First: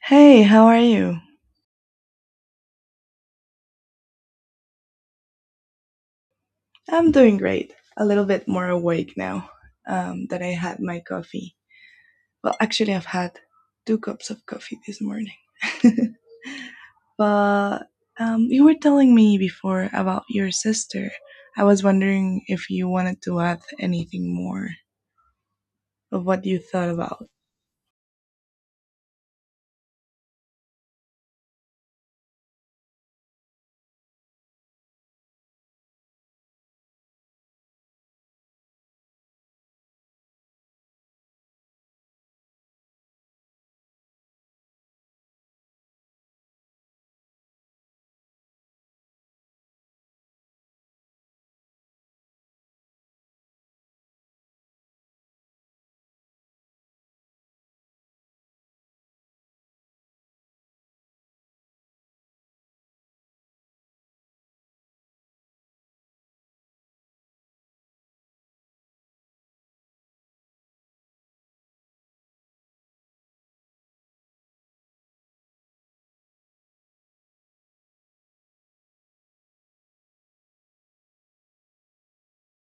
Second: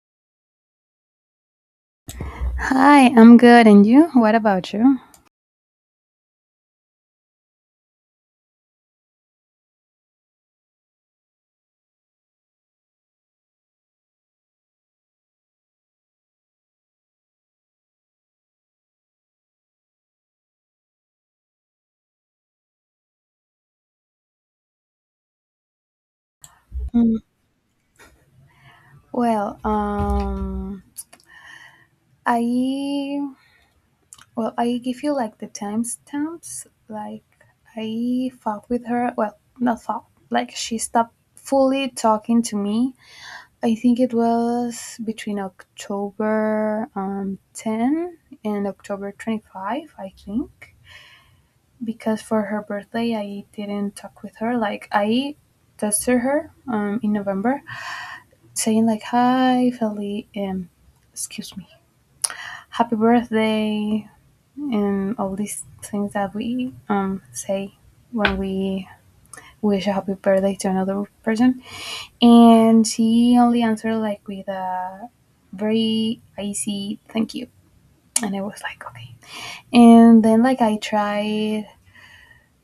Hey, how are you? Hi, I'm good. And you? What about you? I'm doing great. A little bit more awake now that I had my coffee. Well, actually, I've had two cups of coffee this morning. but You were telling me before about your sister. I was wondering if you wanted to add anything more of what you thought Mm. about. Well, I well, I give you like the timestamps. Like I fought with her. Well, not fought. Like she stopped fully talking to me. I think it was between October ten and October 25, I think, because for her birthday I didn't talk with her. I tested her in November saying like hi Feliz excuse me, happy birthday, and all these things that we say when we wish a happy birthday to another person. And she only answered like with a very icy thank you, and I was like okay. And then like I tried,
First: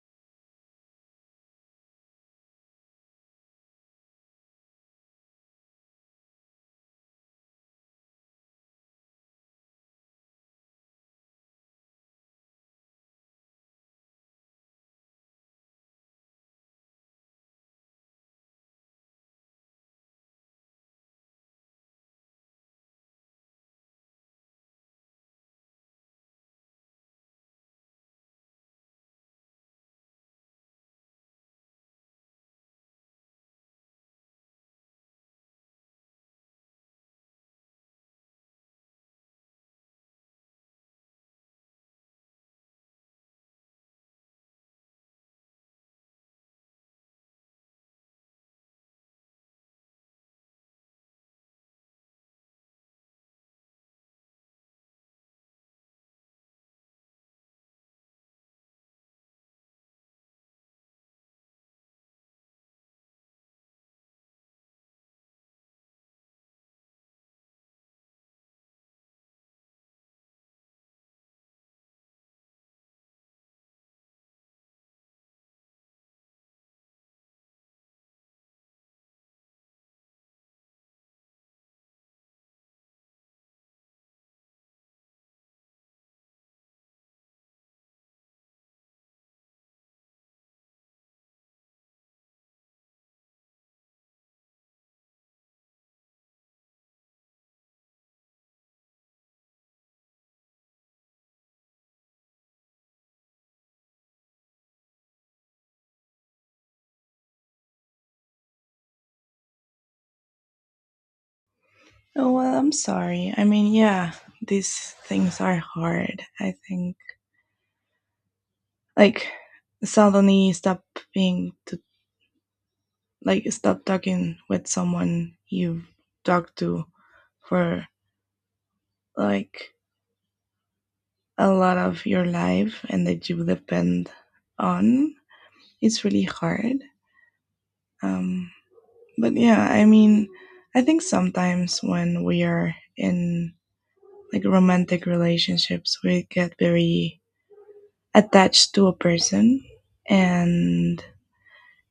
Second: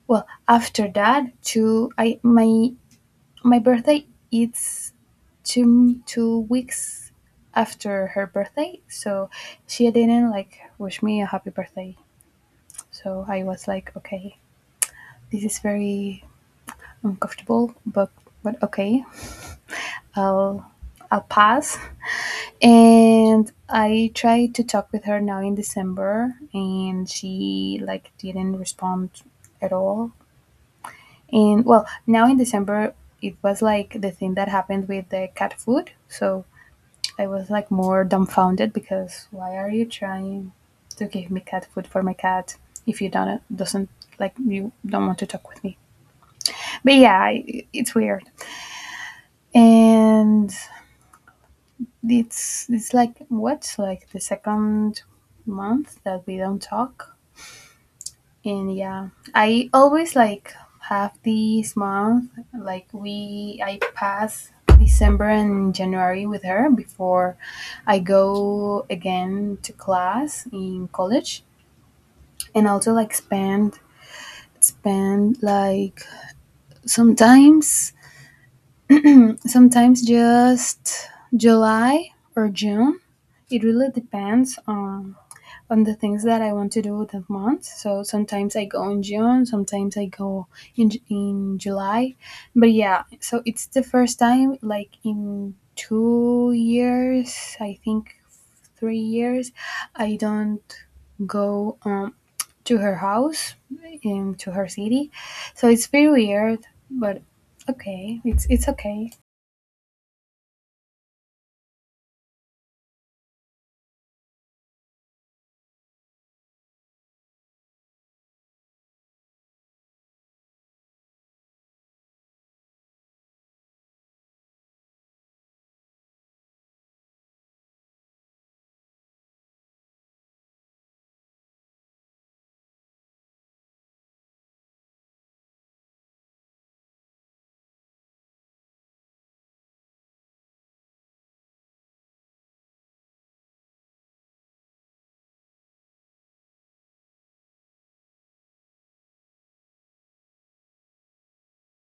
well, after that to I my my birthday, it's two two weeks after her birthday, so she didn't like wish me a happy birthday. So I was like, okay, this is very uncomfortable, but okay, i'll I'll pass. And I tried to talk with her now in December and she like didn't respond at all. And well, now in December it was like the thing that happened with the cat food. So I was like more dumbfounded because why are you trying to give me cat food for my cat if you don't doesn't like you don't want to talk with me? But yeah, I- it's weird, and it's like what like the second month that we don't talk. And yeah, I always like have this month like we I pass December and January with her before I go again to class in college, and also like spend like sometimes sometimes just July or June. It really depends on the things that I want to do that month. So sometimes I go in June, sometimes I go in July. But yeah, so it's the first time like in 2 years, I think 3 years, I don't go to her house in to her city. So it's very weird, but okay, it's okay. Oh, well, I'm sorry. I mean, yeah, these things are hard. I think like suddenly stop being to like stop talking with someone you've talked to for like a lot of your life and that you depend on it's really hard. Um, but yeah, I mean, I think sometimes when we are in like romantic relationships, we get very attached to a person. And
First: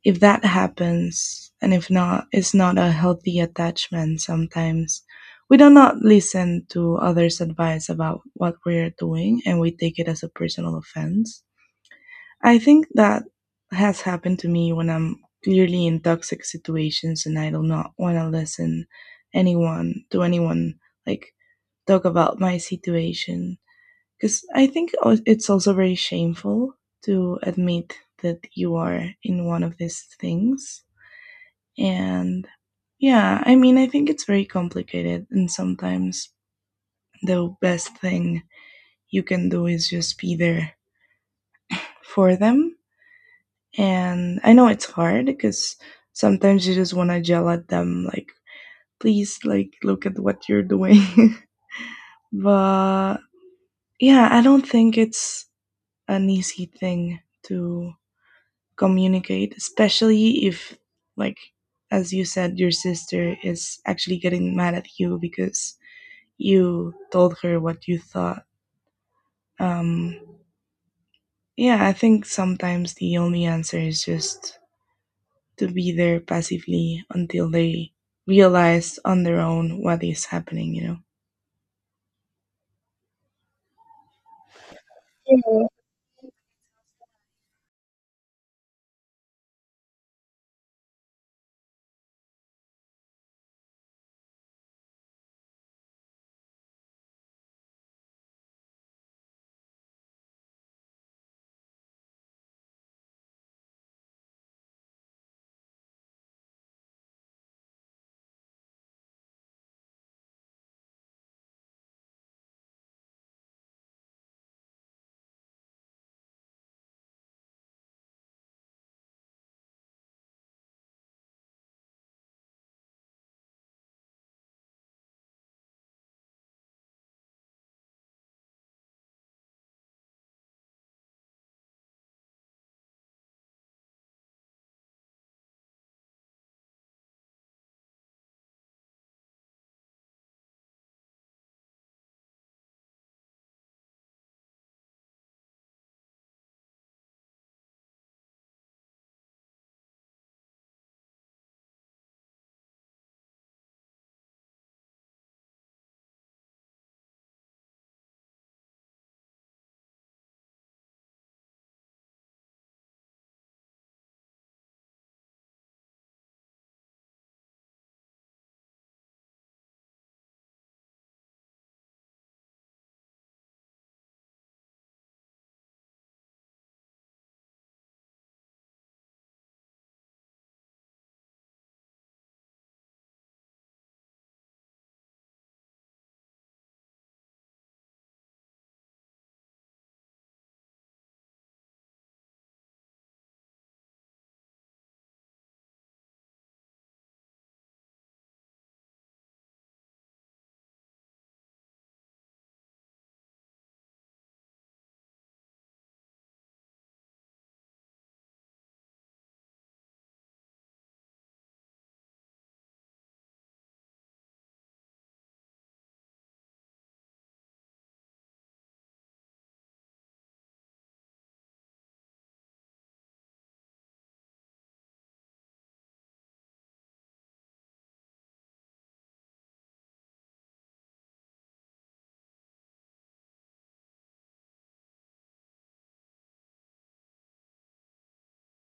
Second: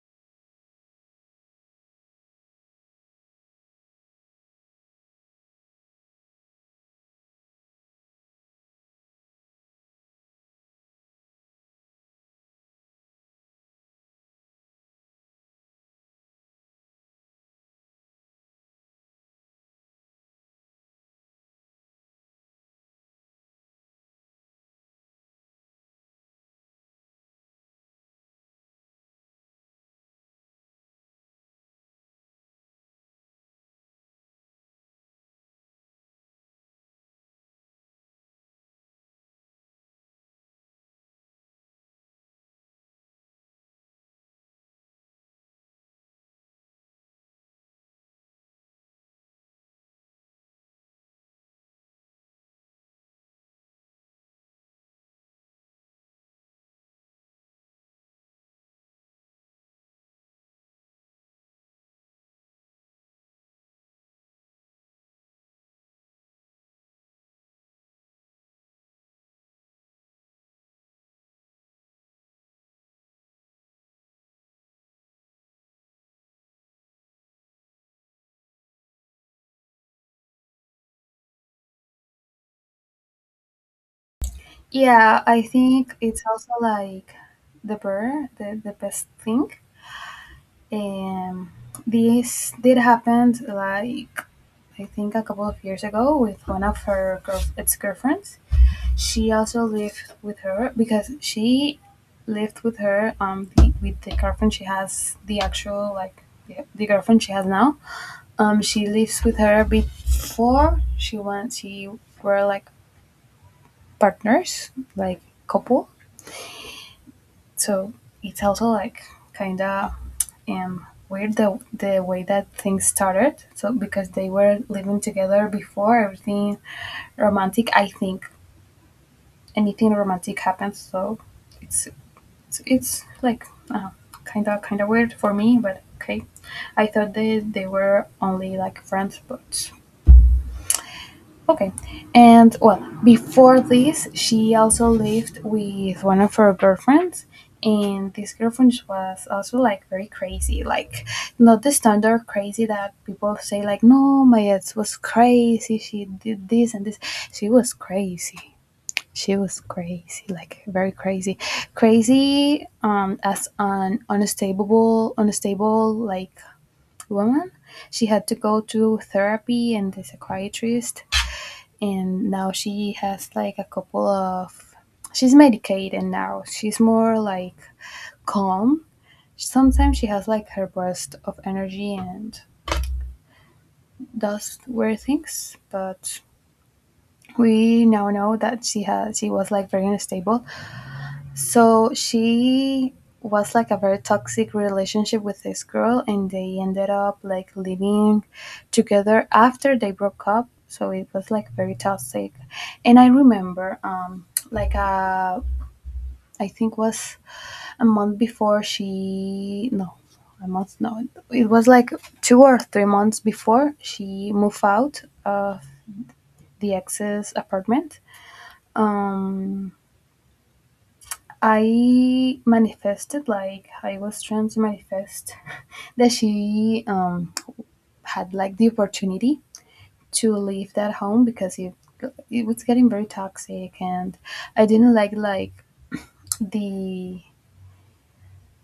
if that happens, and if not, it's not a healthy attachment sometimes. We do not listen to others' advice about what we're doing and we take it as a personal offense. I think that has happened to me when I'm clearly in toxic situations and I do not want to listen anyone to anyone like talk about my situation because I think it's also very shameful to admit that you are in one of these things and yeah, I mean I think it's very complicated and sometimes the best thing you can do is just be there for them and I know it's hard because sometimes you just want to yell at them, like, please, like, look at what you're doing. but yeah, I don't think it's an easy thing to communicate, especially if, like, as you said, your sister is actually getting mad at you because you told her what you thought. Um, yeah, I think sometimes the only answer is just to be there passively until they realize on their own what is happening, you know? Yeah, I Yeah. think it's also like the best thing. Um, this did happen like I think a couple of years ago with one of her ex girlfriends. She also lived with her because she lived with her with the girlfriend she has, the actual like the girlfriend she has now. She lives with her before she went. She were like partners, like couple, so it's also like kind of weird the way that things started. So because they were living together before everything romantic, I think, anything romantic happens. So it's it's like kind of weird for me, but okay. I thought they were only like friends, but okay. And well, before this, she also lived with one of her girlfriends. And this girlfriend was also like very crazy, like not the standard crazy that people say, like, no, my ex was crazy, she did this and this. She was crazy. She was crazy, like very crazy. Crazy as an unstable, unstable like woman. She had to go to therapy and the psychiatrist, and now she has like a couple of, she's medicated, now she's more like calm, sometimes she has like her burst of energy and does weird things, but we now know that she has, she was like very unstable. So she was like a very toxic relationship with this girl, and they ended up like living together after they broke up. So it was like very toxic. And I remember, like I think was a month before she, no, a month, no, it was like 2 or 3 months before she moved out of the ex's apartment. Um, I manifested like I was trying to manifest that she had like the opportunity to leave that home because it was getting very toxic, and I didn't like the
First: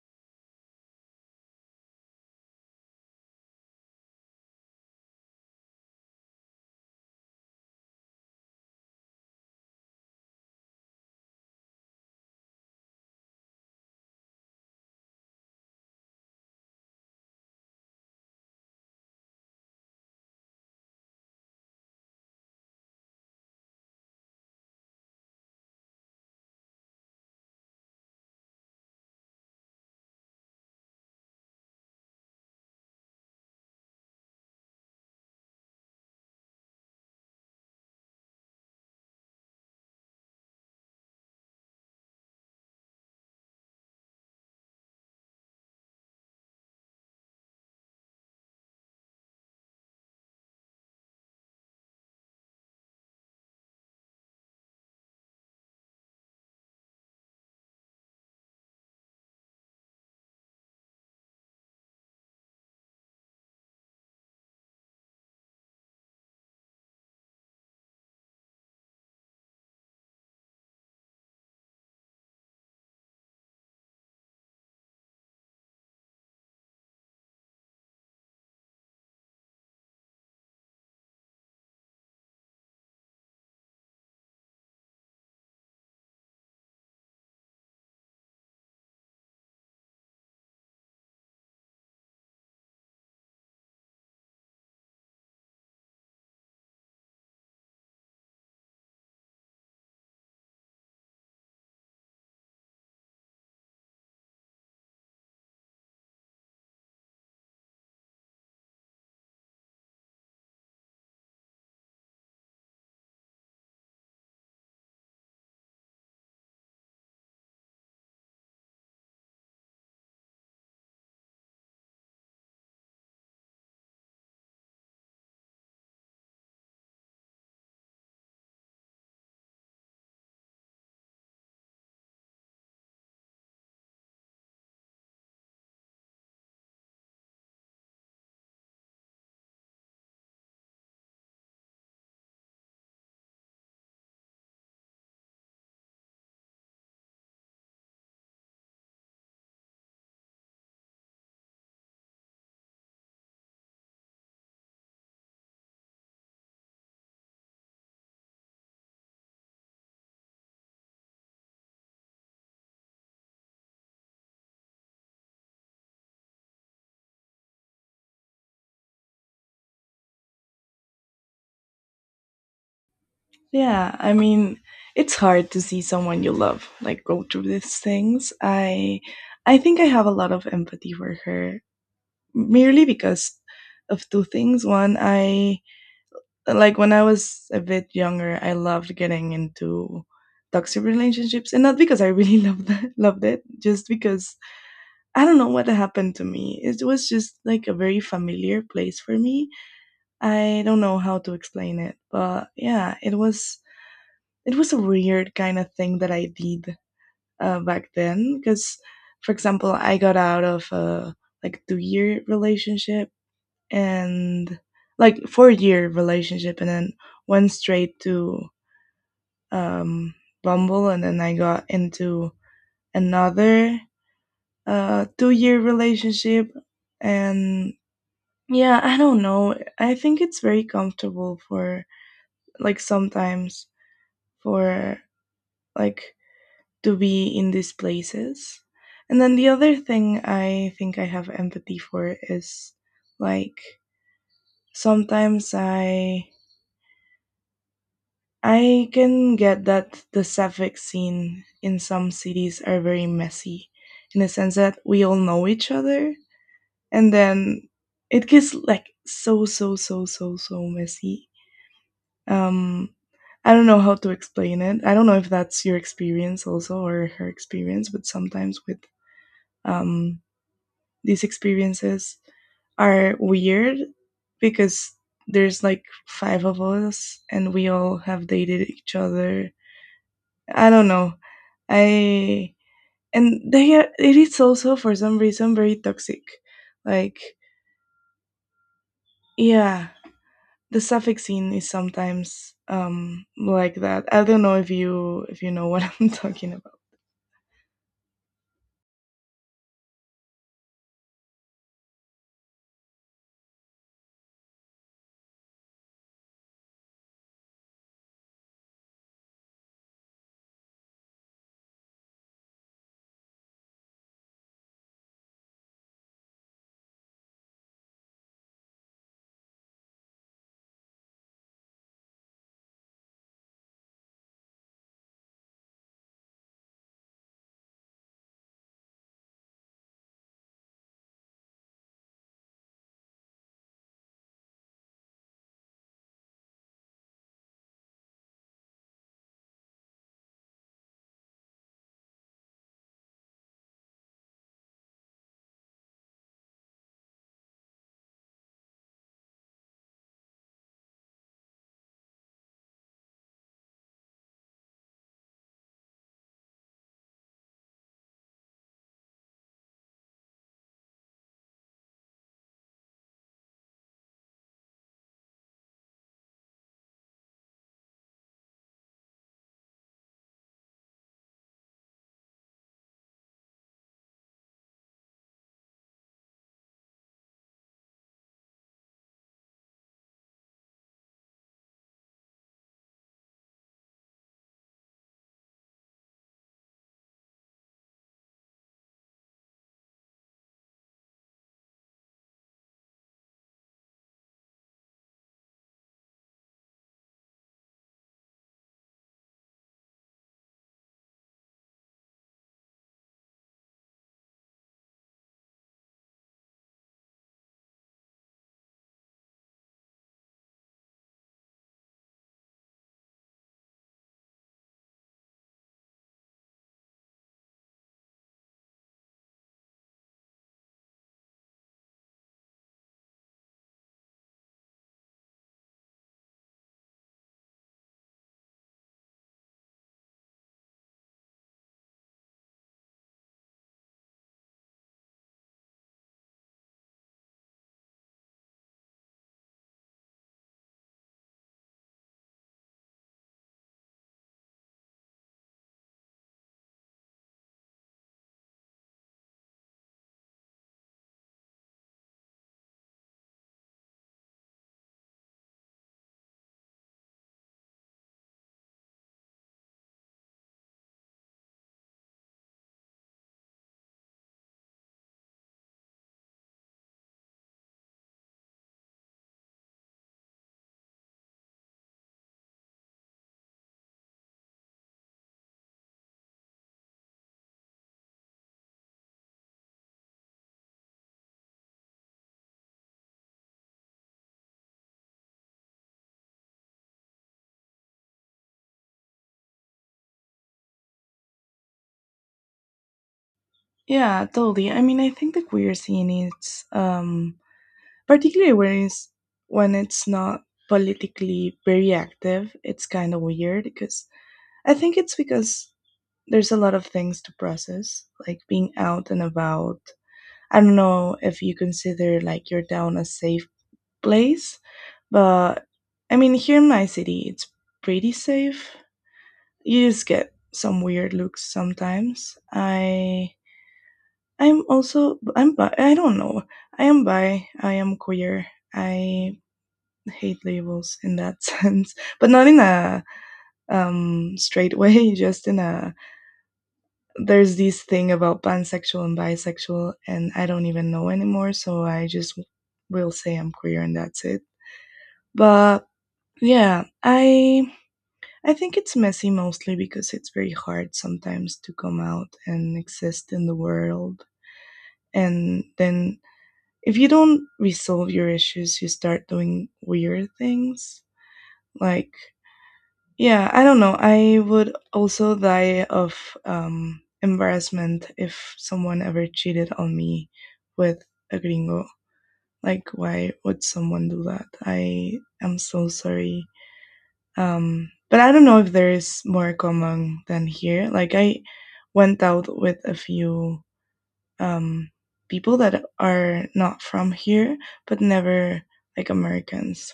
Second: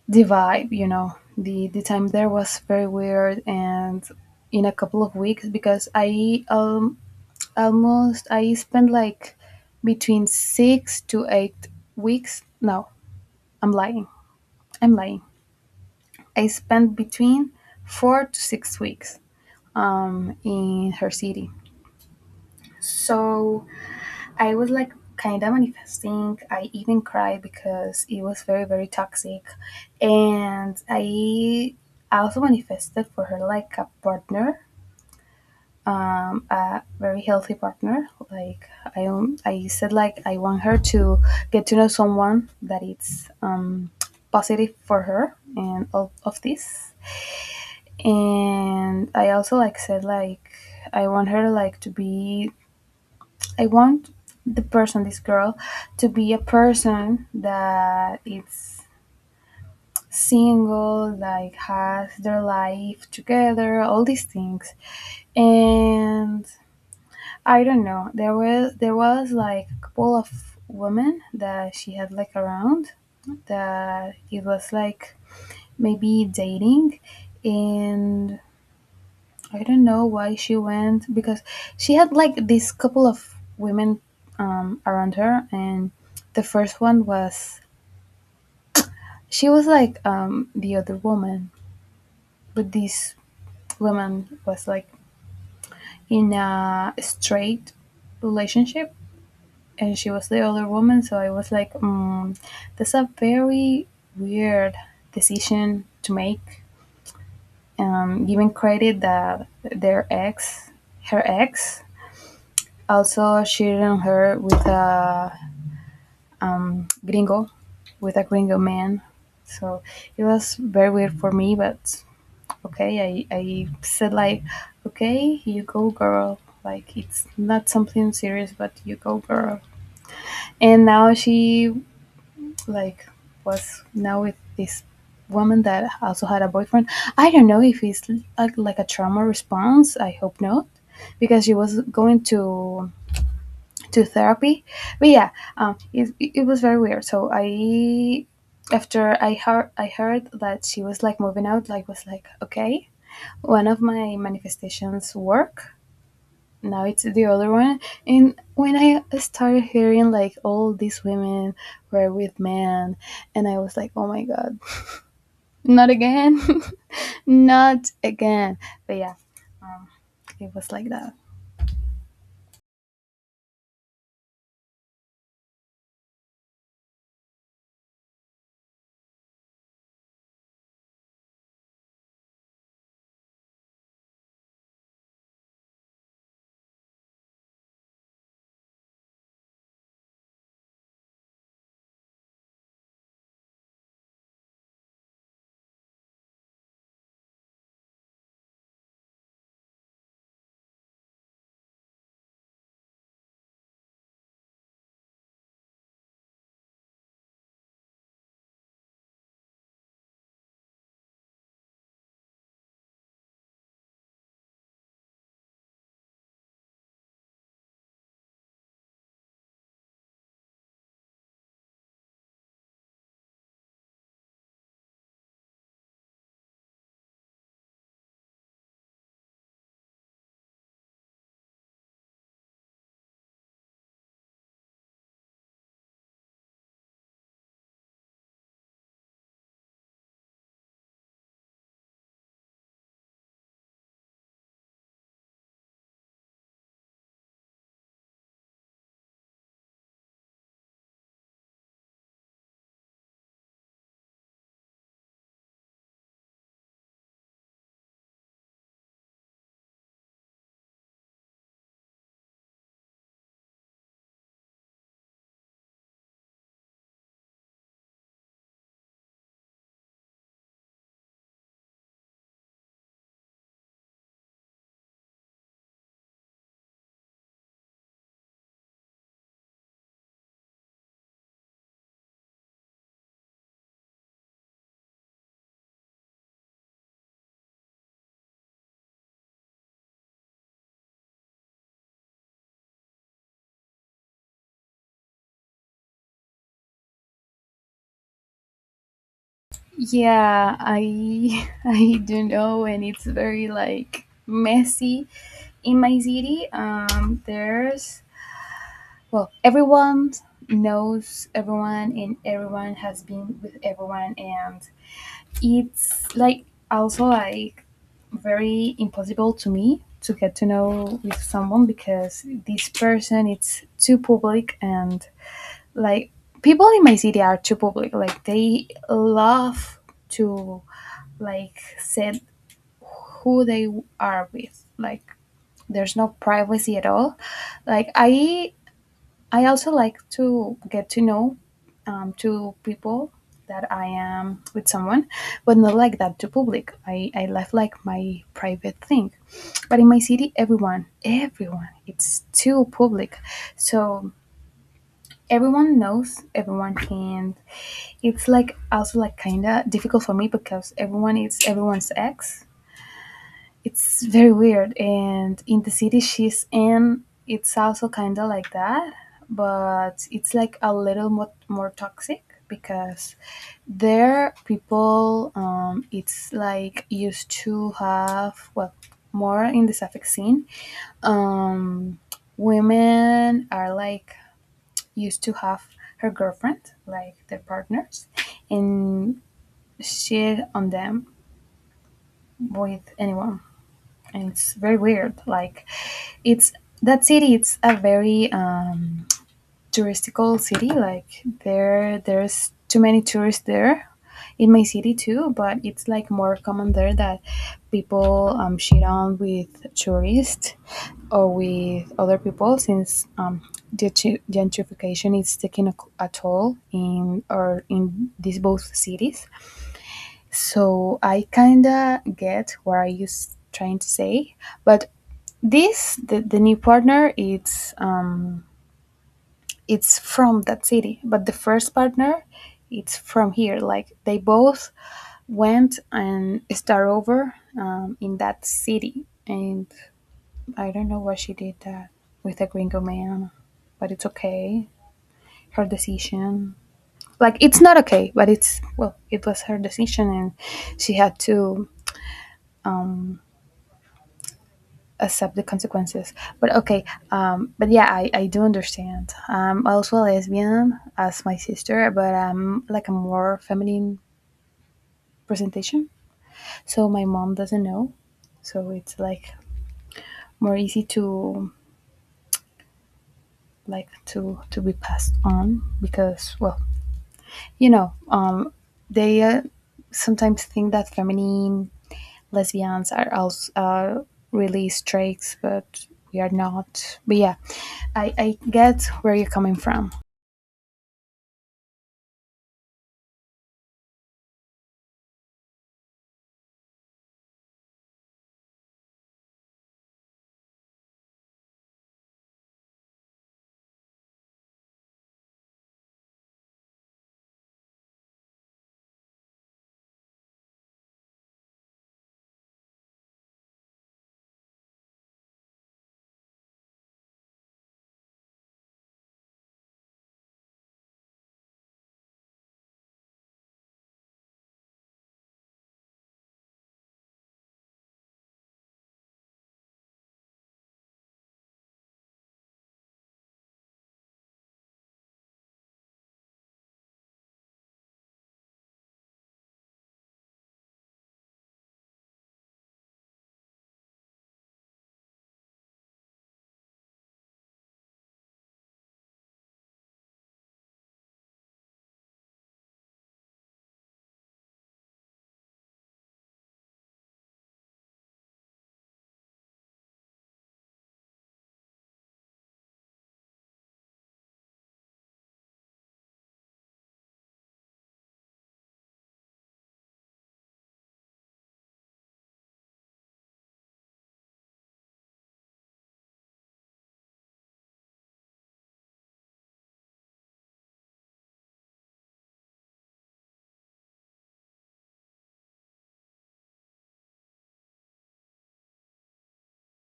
the vibe, you know. The time there was very weird. And in a couple of weeks, because I almost I spent like between 6 to 8 weeks. No, I'm lying. I'm lying, I spent between 4 to 6 weeks in her city. So I was like kind of manifesting. I even cried because it was very, very toxic. And I also manifested for her like a partner, a very healthy partner. Like I, I said, like, I want her to get to know someone that it's positive for her and all of this. And I also like said like I want her like to be, I want the person, this girl, to be a person that it's single, like has their life together, all these things. And I don't know, there was like a couple of women that she had like around that it was like maybe dating. And I don't know why she went, because she had like this couple of women around her, and the first one was, she was like the other woman, but this woman was like in a straight relationship, and she was the other woman. So I was like, mm, that's a very weird decision to make, given credit that their ex, her ex, also sharing her with a gringo, with a gringo man. So it was very weird for me, but okay, I said like, okay, you go, girl. Like it's not something serious, but you go, girl. And now she like was now with this woman that also had a boyfriend. I don't know if it's like a trauma response. I hope not, because she was going to therapy. But yeah, it, it was very weird. So I, after I heard, I heard that she was like moving out, like was like okay, one of my manifestations work. Now it's the other one. And when I started hearing like all these women were with men, and I was like, oh my god, not again, not again. But yeah, um, it was like that. Yeah, I mean, it's hard to see someone you love like go through these things. I think I have a lot of empathy for her merely because of two things. One, I like when I was a bit younger, I loved getting into toxic relationships and not because I really loved that, loved it, just because I don't know what happened to me. It was just like a very familiar place for me. I don't know how to explain it, but yeah, it was a weird kind of thing that I did back then. Because, for example, I got out of a like 2 year relationship and like 4 year relationship, and then went straight to um, Bumble, and then I got into another 2 year relationship and yeah, I don't know. I think it's very comfortable for like sometimes for like to be in these places. And then the other thing I think I have empathy for is like sometimes I can get that the sapphic scene in some cities are very messy in the sense that we all know each other and then it gets like so so so so so messy. Um, I don't know how to explain it. I don't know if that's your experience also or her experience, but sometimes with um, these experiences are weird because there's like five of us and we all have dated each other. I don't know. I and they are, it is also for some reason very toxic. Like yeah, the Suffolk scene is sometimes like that. I don't know if you know what I'm talking about. Yeah, I I don't know, and it's very like messy in my city. There's, well, everyone knows everyone, and everyone has been with everyone, and it's like also like very impossible to me to get to know with someone because this person it's too public. And like people in my city are too public. Like they love to like said who they are with, like there's no privacy at all. Like I also like to get to know to people that I am with someone, but not like that to public, I left like my private thing. But in my city everyone it's too public. So everyone knows everyone, and it's like also like kind of difficult for me because everyone is everyone's ex. It's very weird. And in the city she's in, it's also kind of like that, but it's like a little more, more toxic because there people, it's like used to have, well, more in the Suffolk scene. Um, women are like used to have her girlfriend, like their partners, and shit on them with anyone. And it's very weird. Like, it's that city. It's a very touristical city. Like there, there's too many tourists there. In my city too, but it's like more common there that people shit on with tourists or with other people since gentrification is taking a toll in or in these both cities. So I kinda get what are you trying to say, but this the new partner it's from that city, but the first partner it's from here. Like they both went and start over in that city, and I don't know why she did that with a gringo man, but it's okay. Her decision. Like it's not okay, but it's, well, it was her decision, and she had to accept the consequences. But okay, but yeah, I do understand. I'm also a lesbian as my sister, but I'm like a more feminine presentation. So my mom doesn't know. So it's like more easy to like to be passed on because, well, you know, they sometimes think that feminine lesbians are also really straight, but we are not. But yeah, I get where you're coming from. Yeah, totally. I mean, I think the queer scene is particularly when it's not politically very active. It's kind of weird because I think it's because there's a lot of things to process, like being out and about. I don't know if you consider like your town a safe place, but I mean, here in my city, it's pretty safe, you just get some weird looks sometimes. I I'm also I'm bi. I don't know. I am bi. I am queer. I hate labels in that sense, but not in a straight way. Just in a there's this thing about pansexual and bisexual, and I don't even know anymore. So I just will say I'm queer, and that's it. But yeah, I think it's messy mostly because it's very hard sometimes to come out and exist in the world. And then if you don't resolve your issues, you start doing weird things. Like, yeah, I don't know. I would also die of embarrassment if someone ever cheated on me with a gringo. Like, why would someone do that? I am so sorry. But I don't know if there is more common than here. Like I went out with a few um, people that are not from here, but never like Americans.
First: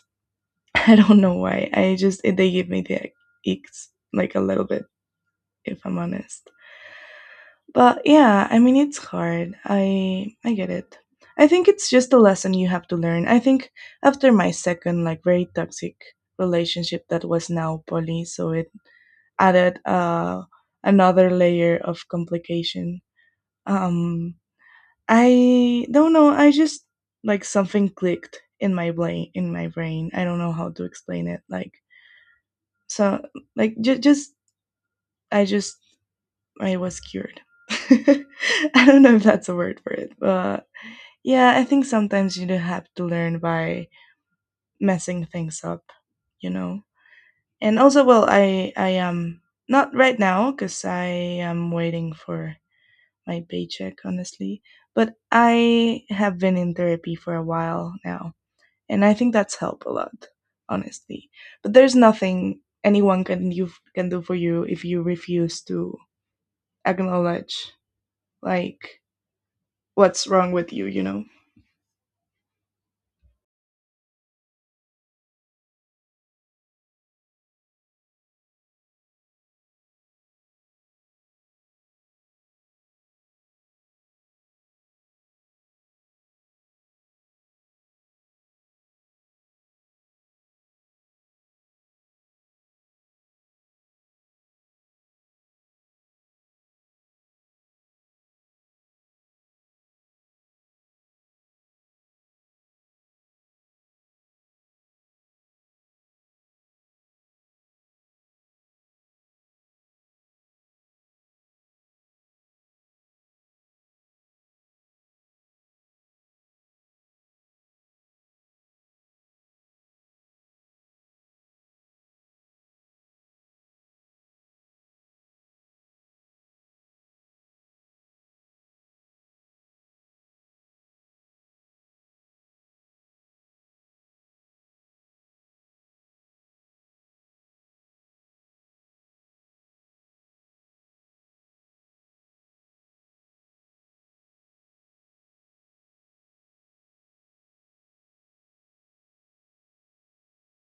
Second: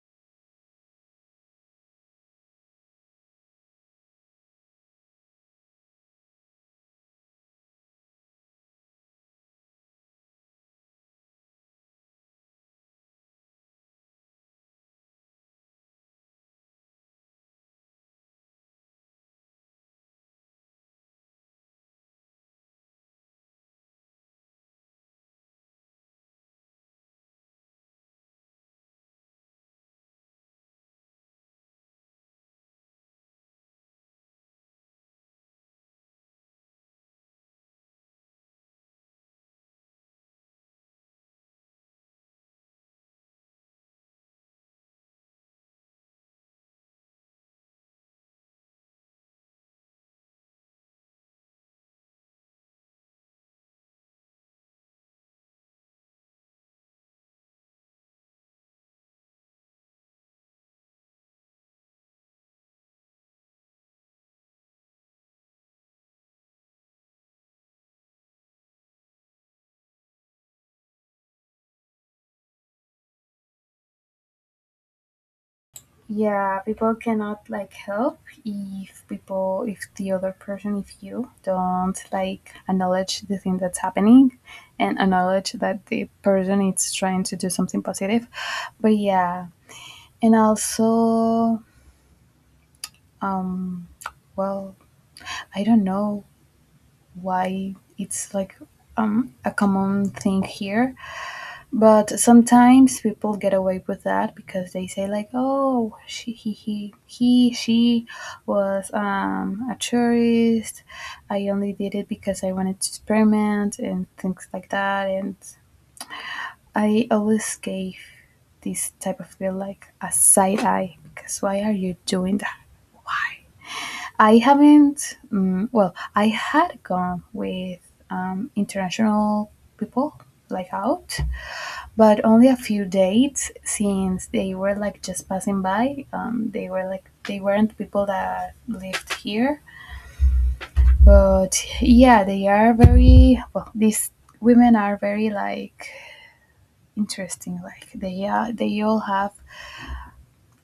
I don't know why. I just it, they give me the icks like a little bit, if I'm honest. But yeah, I mean it's hard. I get it. I think it's just a lesson you have to learn. I think after my second like very toxic relationship that was now poly, so it added another layer of complication. Um, I don't know. I just like something clicked in my brain. In my brain, I don't know how to explain it. Like so, like just I was cured. I don't know if that's a word for it, but yeah, I think sometimes you do have to learn by messing things up, you know. And also, well, I am not right now because I am waiting for my paycheck, honestly. But I have been in therapy for a while now, and I think that's helped a lot, honestly. But there's nothing anyone can you can do for you if you refuse to acknowledge like what's wrong with you, you know. Yeah, people cannot like help if people, if the other person, if you don't like acknowledge the thing that's happening and acknowledge that the person is trying to do something positive. But yeah, and also, um well, I don't know why it's like a common thing here. But sometimes people get away with that because they say like, "Oh, she, he, she was a tourist. I only did it because I wanted to experiment and things like that." And I always gave this type of feel like a side eye because why are you doing that? I haven't. Well, I had gone with international people like out, but only a few dates since they were like just passing by. They were like they weren't people that lived here, but yeah, they are very well. These women are very like interesting. Like they are, they all have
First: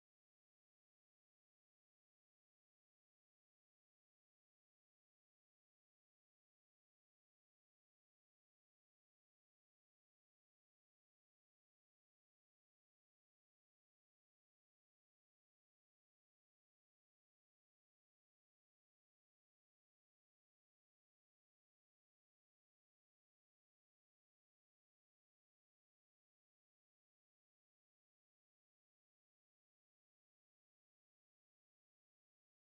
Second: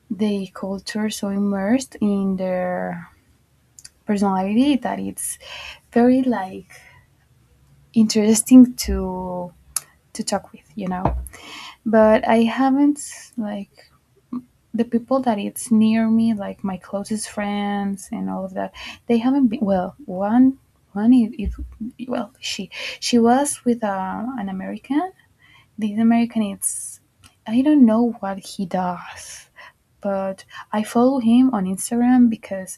the culture so immersed in their personality that it's very like interesting to talk with, you know. But I haven't like, the people that it's near me, like my closest friends and all of that, they haven't been. Well, one, is, it well, she was with an American. This American, it's, I don't know what he does, but I follow him on Instagram because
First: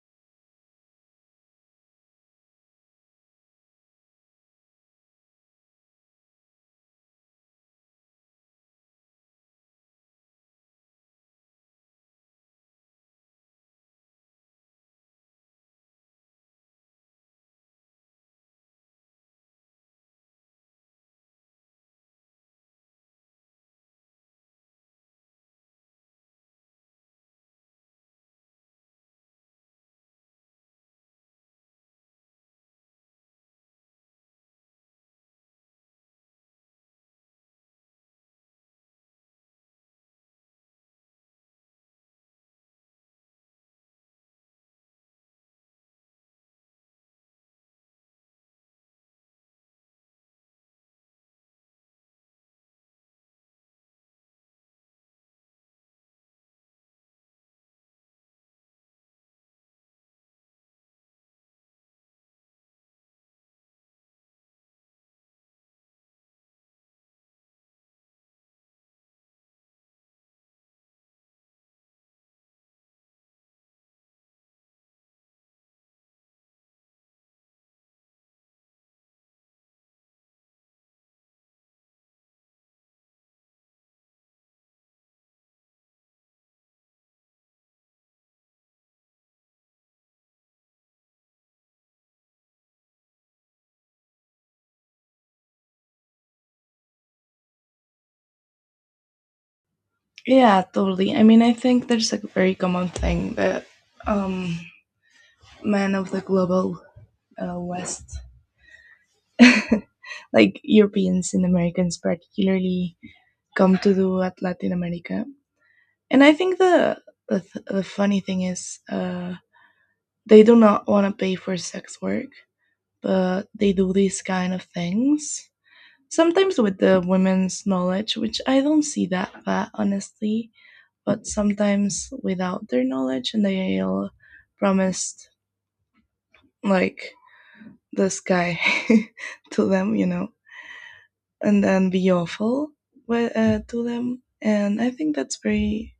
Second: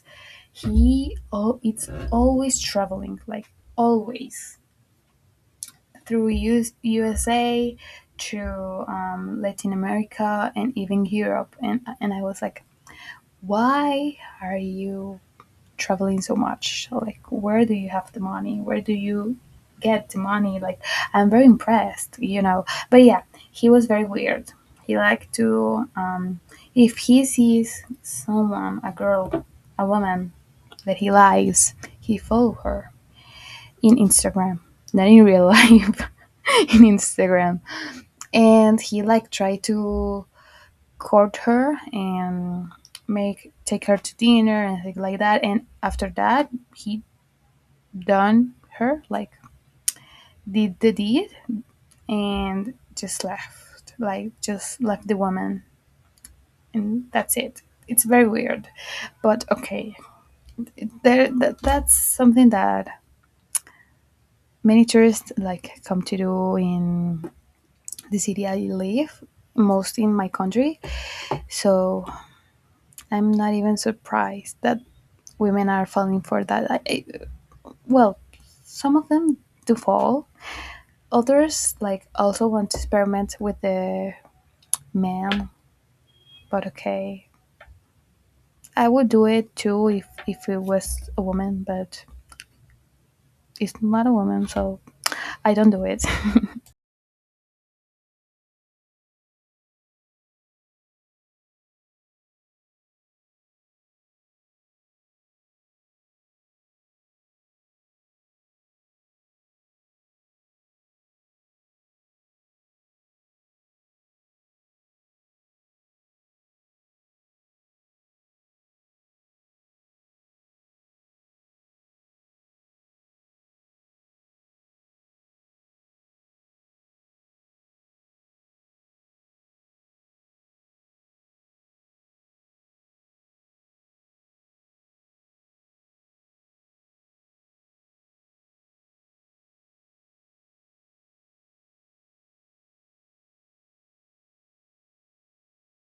he, oh, it's always traveling, like always through US, USA to Latin America and even Europe, and I was like, why are you traveling so much? Like, where do you have the money? Where do you get the money? Like, I'm very impressed, you know. But yeah, he was very weird. He liked to, if he sees someone, a girl, a woman that he likes, he follow her in Instagram, not in real life, in Instagram, and he like try to court her and make take her to dinner and things like that. And after that, he done her like did the deed and just left, like just left the woman, and that's it. It's very weird, but okay. There, that, that's something that many tourists like come to do in the city I live, most in my country. So I'm not even surprised that women are falling for that. Well, some of them do fall. Others like also want to experiment with the man, but okay. I would do it too if it was a woman, but it's not a woman, so I don't do it. Yeah, totally. I mean, I think there's a very common thing that um men of the global West, like Europeans and Americans particularly, come to do at Latin America. And I think the funny thing is, they do not want to pay for sex work, but they do these kind of things sometimes with the women's knowledge, which I don't see that bad honestly. But sometimes without their knowledge, and they'll promise like this guy to them, you know, and then be awful with, to them. And I think that's very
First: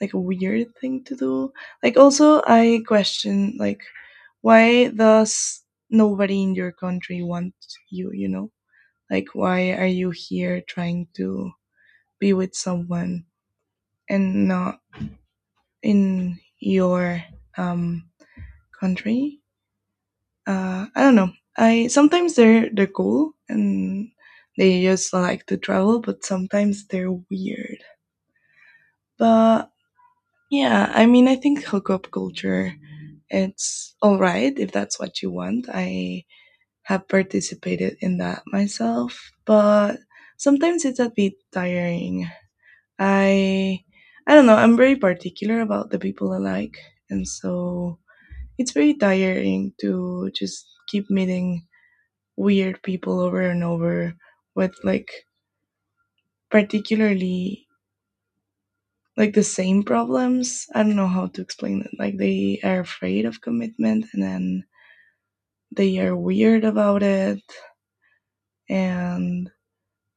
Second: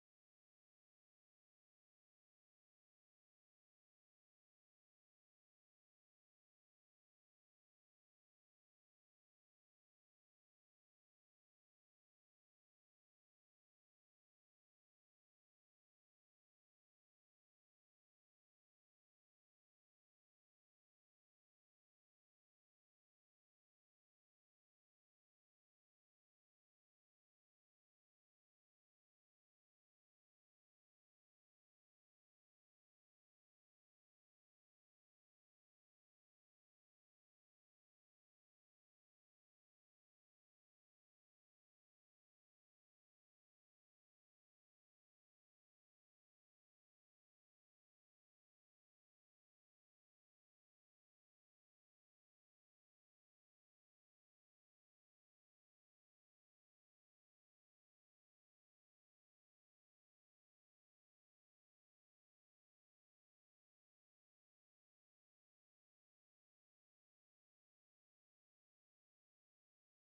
like a weird thing to do. Like also I question like why does nobody in your country want you, you know? Like why are you here trying to be with someone and not in your um country? I don't know. I sometimes they're cool and they just like to travel, but sometimes they're weird. But yeah, I mean, I think hookup culture, it's all right if that's what you want. I have participated in that myself, but sometimes it's a bit tiring. I I don't know, I'm very particular about the people I like, and so it's very tiring to just keep meeting weird people over and over with like particularly like the same problems. I don't know how to explain it. Like they are afraid of commitment and then they are weird about it and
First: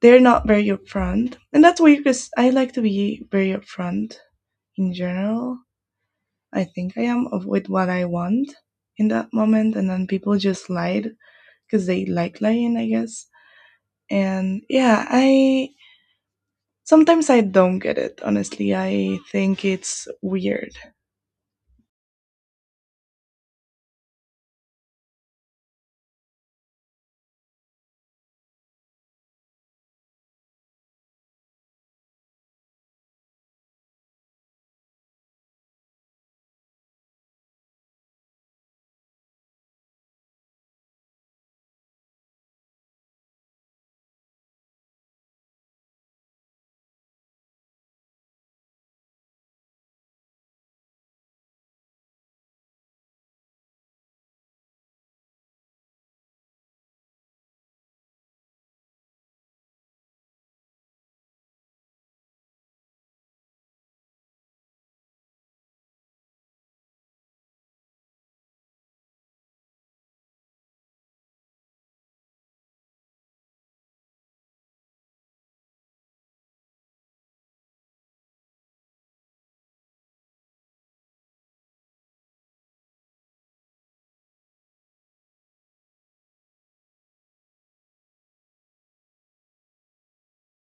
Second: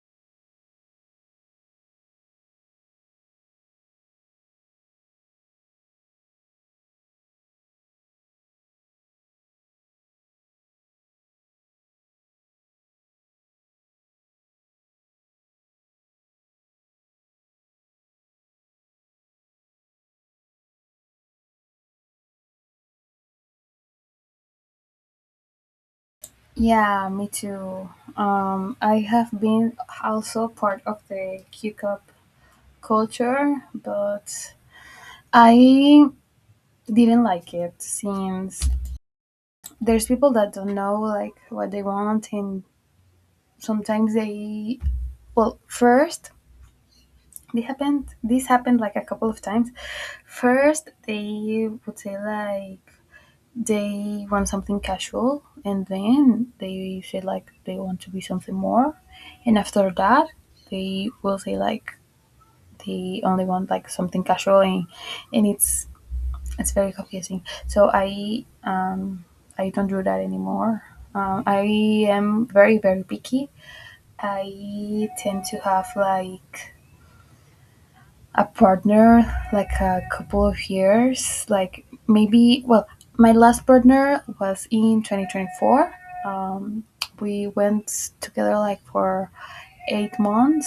they're not very upfront. And that's weird because I like to be very upfront in general. I think I am of with what I want in that moment and then people just lied because they like lying, I guess. And yeah, I sometimes I don't get it, honestly. I think it's weird. Yeah, me too. I have been also part of the Q cup culture, but I didn't like it since there's people that don't know like what they want, and sometimes they well first, they happened this happened like a couple of times. First they would say like they want something casual, and then they say like they want to be something more, and after that they will say like they only want like something casual, and it's very confusing. So I I don't do that anymore. I am very picky. I tend to have like a partner, like a couple of years, like maybe, well, my last partner was in 2024. Um, we went together like for 8 months,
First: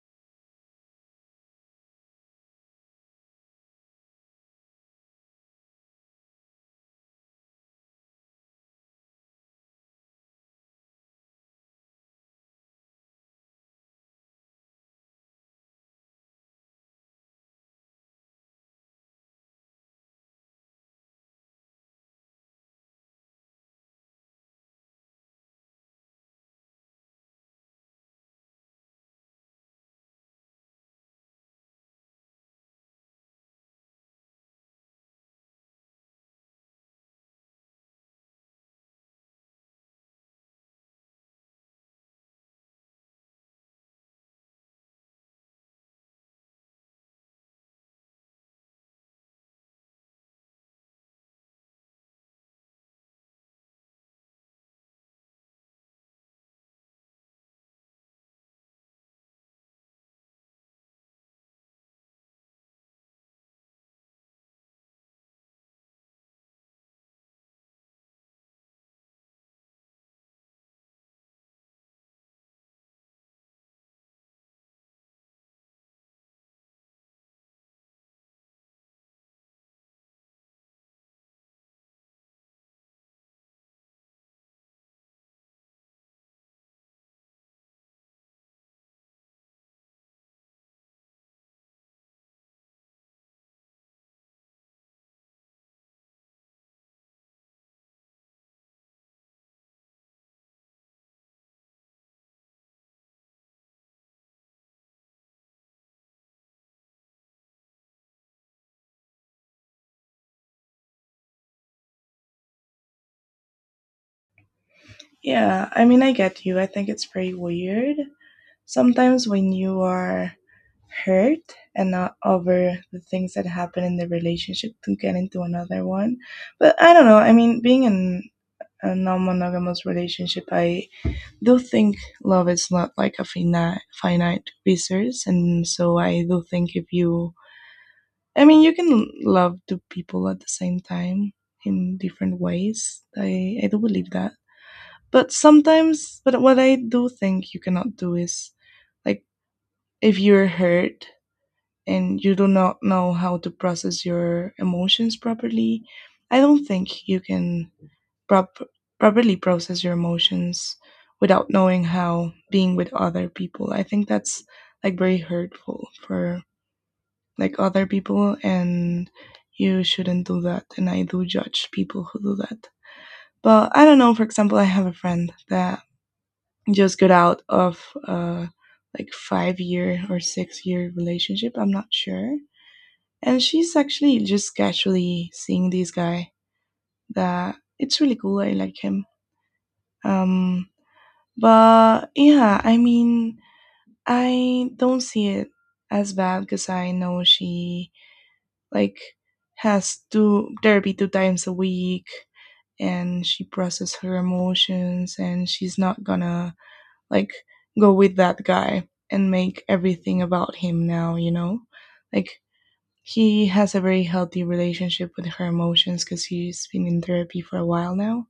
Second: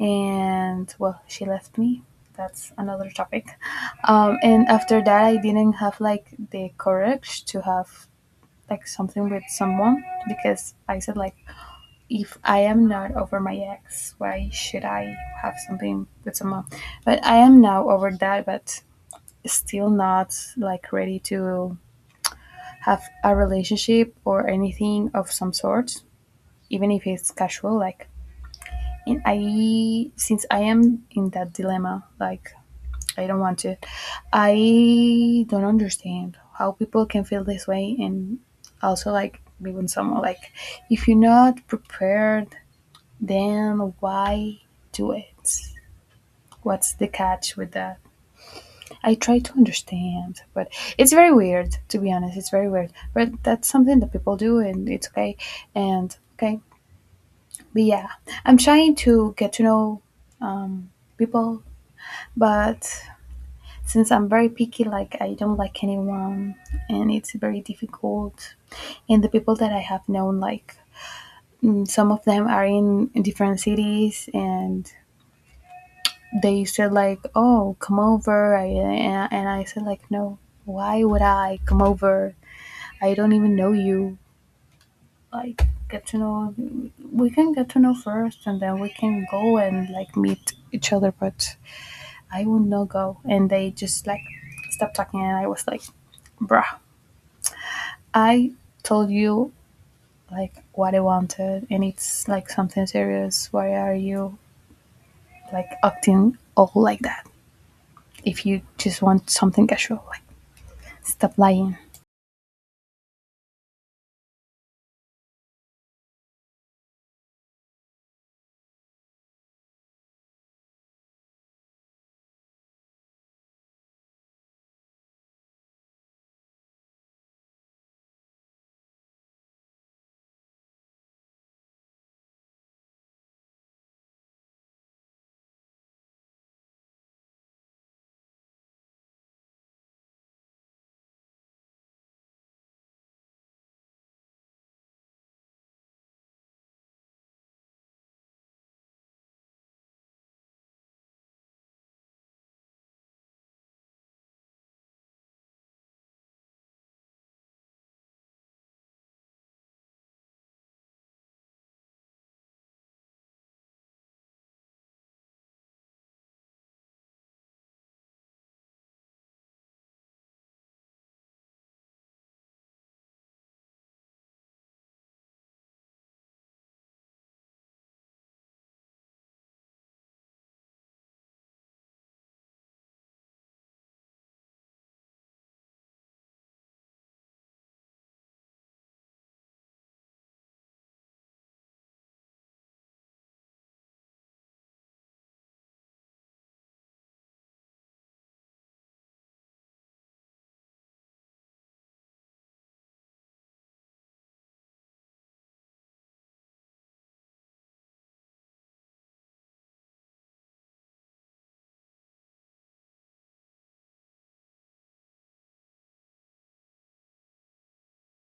and, well, she left me. That's another topic. And after that, I didn't have like the courage to have like something with someone because I said, like, if I am not over my ex, why should I have something with someone? But I am now over that, but still not like ready to have a relationship or anything of some sort, even if it's casual. Like, and I, since I am in that dilemma, like, I don't want to, I don't understand how people can feel this way and also like be with someone. Like, if you're not prepared, then why do it? What's the catch with that? I try to understand, but it's very weird, to be honest. It's very weird. But that's something that people do, and it's okay. And okay. But yeah, I'm trying to get to know um, people, but since I'm very picky, like I don't like anyone, and it's very difficult. And the people that I have known, like some of them are in different cities, and they said like, "Oh, come over," and I said like, "No, why would I come over? I don't even know you. Like, get to know. We can get to know first, and then we can go and like meet each other." But I will not go, and they just like stopped talking, and I was like, "Bruh, I told you like what I wanted, and it's like something serious. Why are you like acting all like that? If you just want something casual, like stop lying." Yeah, I mean, I get you. I think it's pretty weird. Sometimes when you are hurt and not over the things that happen in the relationship to get into another one. But I don't know. I mean, being in a non monogamous relationship, I do think love is not like a finite resource, and so I do think if you I mean you can love two people at the same time in different ways, I do believe that. But sometimes but what I do think you cannot do is like if you're hurt and you do not know how to process your emotions properly, I don't think you can prop- properly process your emotions without knowing how being with other people. I think that's like very hurtful for like other people and you shouldn't do that and I do judge people who do that. But I don't know, for example, I have a friend that just got out of a like 5 year or 6 year relationship, I'm not sure, and she's actually just casually seeing this guy that it's really cool, I like him. um But yeah, I mean, I don't see it as bad because I know she like has two therapy 2 times a week and she processes her emotions and she's not gonna like go with that guy and make everything about him now, you know? Like he has a very healthy relationship with her emotions because he's been in therapy for a while now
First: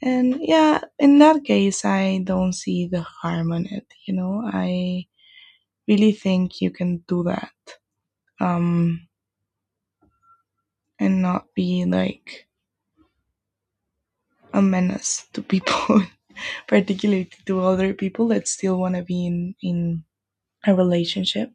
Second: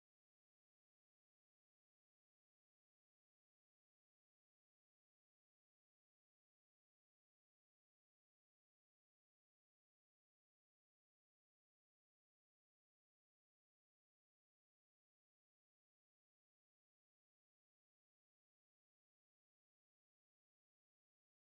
and yeah, in that case, I don't see the harm in it. You know, I really think you can do that um, and not be like a menace to people, particularly to other people that still want to be in a relationship.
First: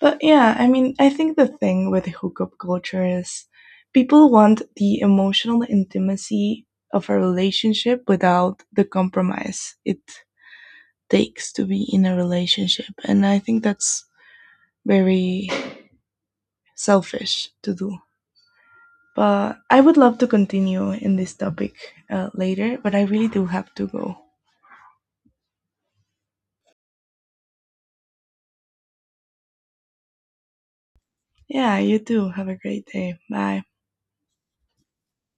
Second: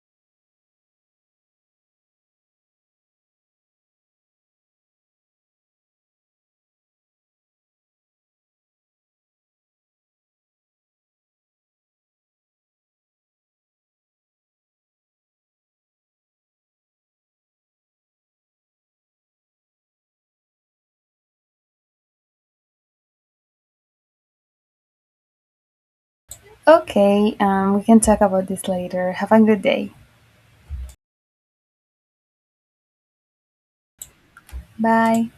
But yeah, I mean, I think the thing with hookup culture is people want the emotional intimacy of a relationship without the compromise it takes to be in a relationship. And I think that's very selfish to do. But I would love to continue in this topic later, but I really do have to go. Okay, we can talk about this later. Have a good day. Yeah, you too. Have a great day. Bye. Bye.